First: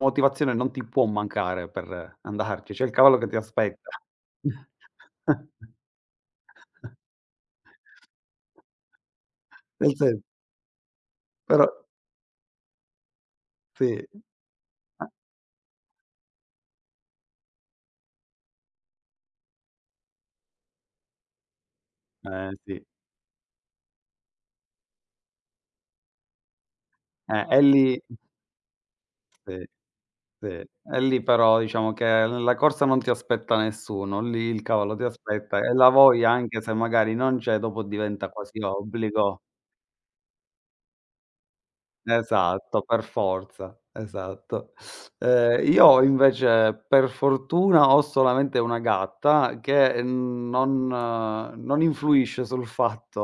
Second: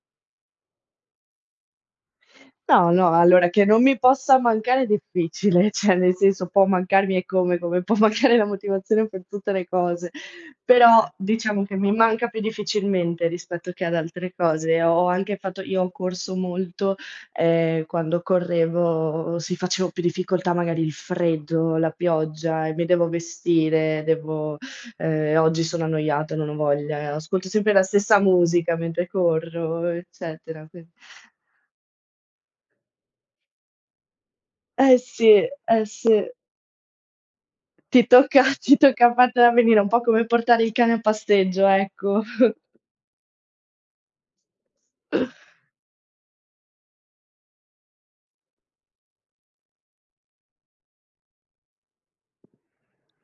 Motivazione non ti può mancare per andarci, c'è il No, no, cavallo che ti allora, che non aspetta. mi possa mancare è difficile, cioè nel senso, può mancarmi eccome, come può mancare la motivazione per tutte le Nel cose. sen Però, diciamo Però che mi manca più difficilmente rispetto che ad Sì. altre cose. Ho anche fatto io ho corso molto, ehm, quando correvo, sì, facevo più difficoltà, magari il freddo, la Eh, pioggia e sì. mi devo vestire, devo ehm, oggi sono annoiata, non ho voglia, Eh, ascolto e sempre la lì stessa musica mentre Sì, corro, sì, eccetera, qui e lì però diciamo che nella corsa non ti aspetta nessuno, lì il cavallo Eh ti sì, aspetta, e eh la sì. voglia, anche se magari non c'è, dopo Ti diventa tocca, quasi ti tocca obbligo. fartela venire, un po' come portare il cane a passeggio, ecco. Esatto, per forza, esatto. Ehm, io invece, per fortuna, ho solamente una gatta che n non non influisce sul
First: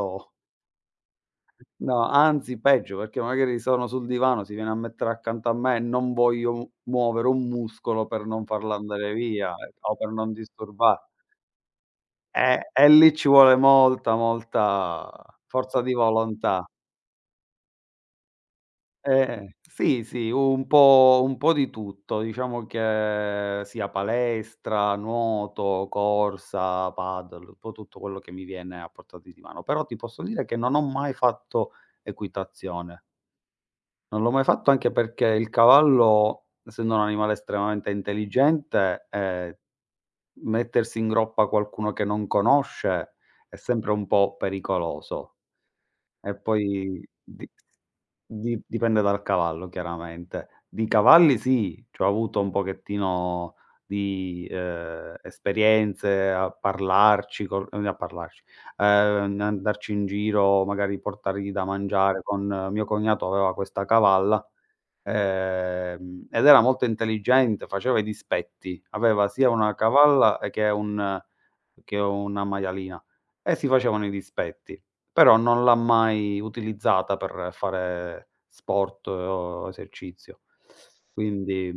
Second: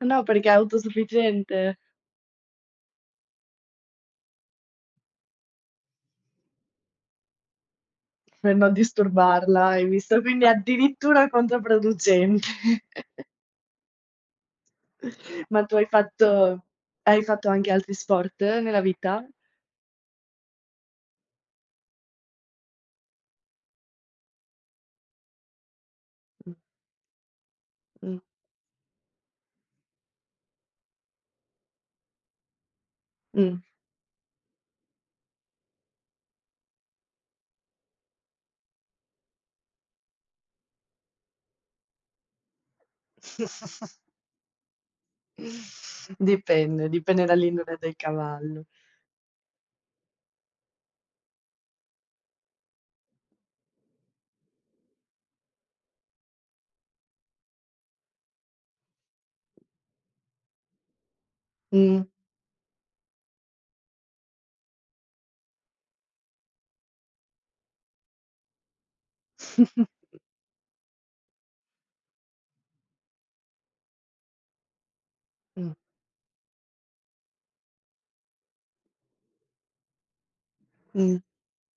No, perché è autosufficiente. no, anzi peggio, perché magari sono sul divano, si viene a mettere accanto a me e non voglio m muovere un muscolo per non Per non farla andare via, disturbarla, ehm, hai o per visto, non quindi disturba addirittura controproducente. eh, e lì ci vuole molta, molta Ma tu forza hai di fatto volontà. hai fatto anche altri sport nella vita? Eh, sì, sì, un po' un po' di tutto, diciamo che sia palestra, nuoto, Mh. corsa, padel, un po' tutto Mh. quello che mi viene a portate di mano, però ti posso dire che non ho mai fatto equitazione. Mh. Non l'ho mai fatto anche perché il cavallo, essendo un animale estremamente intelligente, ehm, mettersi in groppa qualcuno che non conosce, è sempre un po' pericoloso. E Dipende, poi dipende di dall'indole del di cavallo. dipende dal cavallo, chiaramente. Di cavalli sì, c'ho avuto un pochettino di, uhm, esperienze a parlarci con ehm, a parlarci, uhm, n andarci in giro, magari portargli da Mh. mangiare con mio cognato aveva questa cavalla, ehm, ed era molto intelligente, faceva i dispetti. Aveva sia una cavalla e che un che una maialina, e si facevano i dispetti. Però non Mh. l'ha mai utilizzata per fare sport o esercizio. Mh. Quindi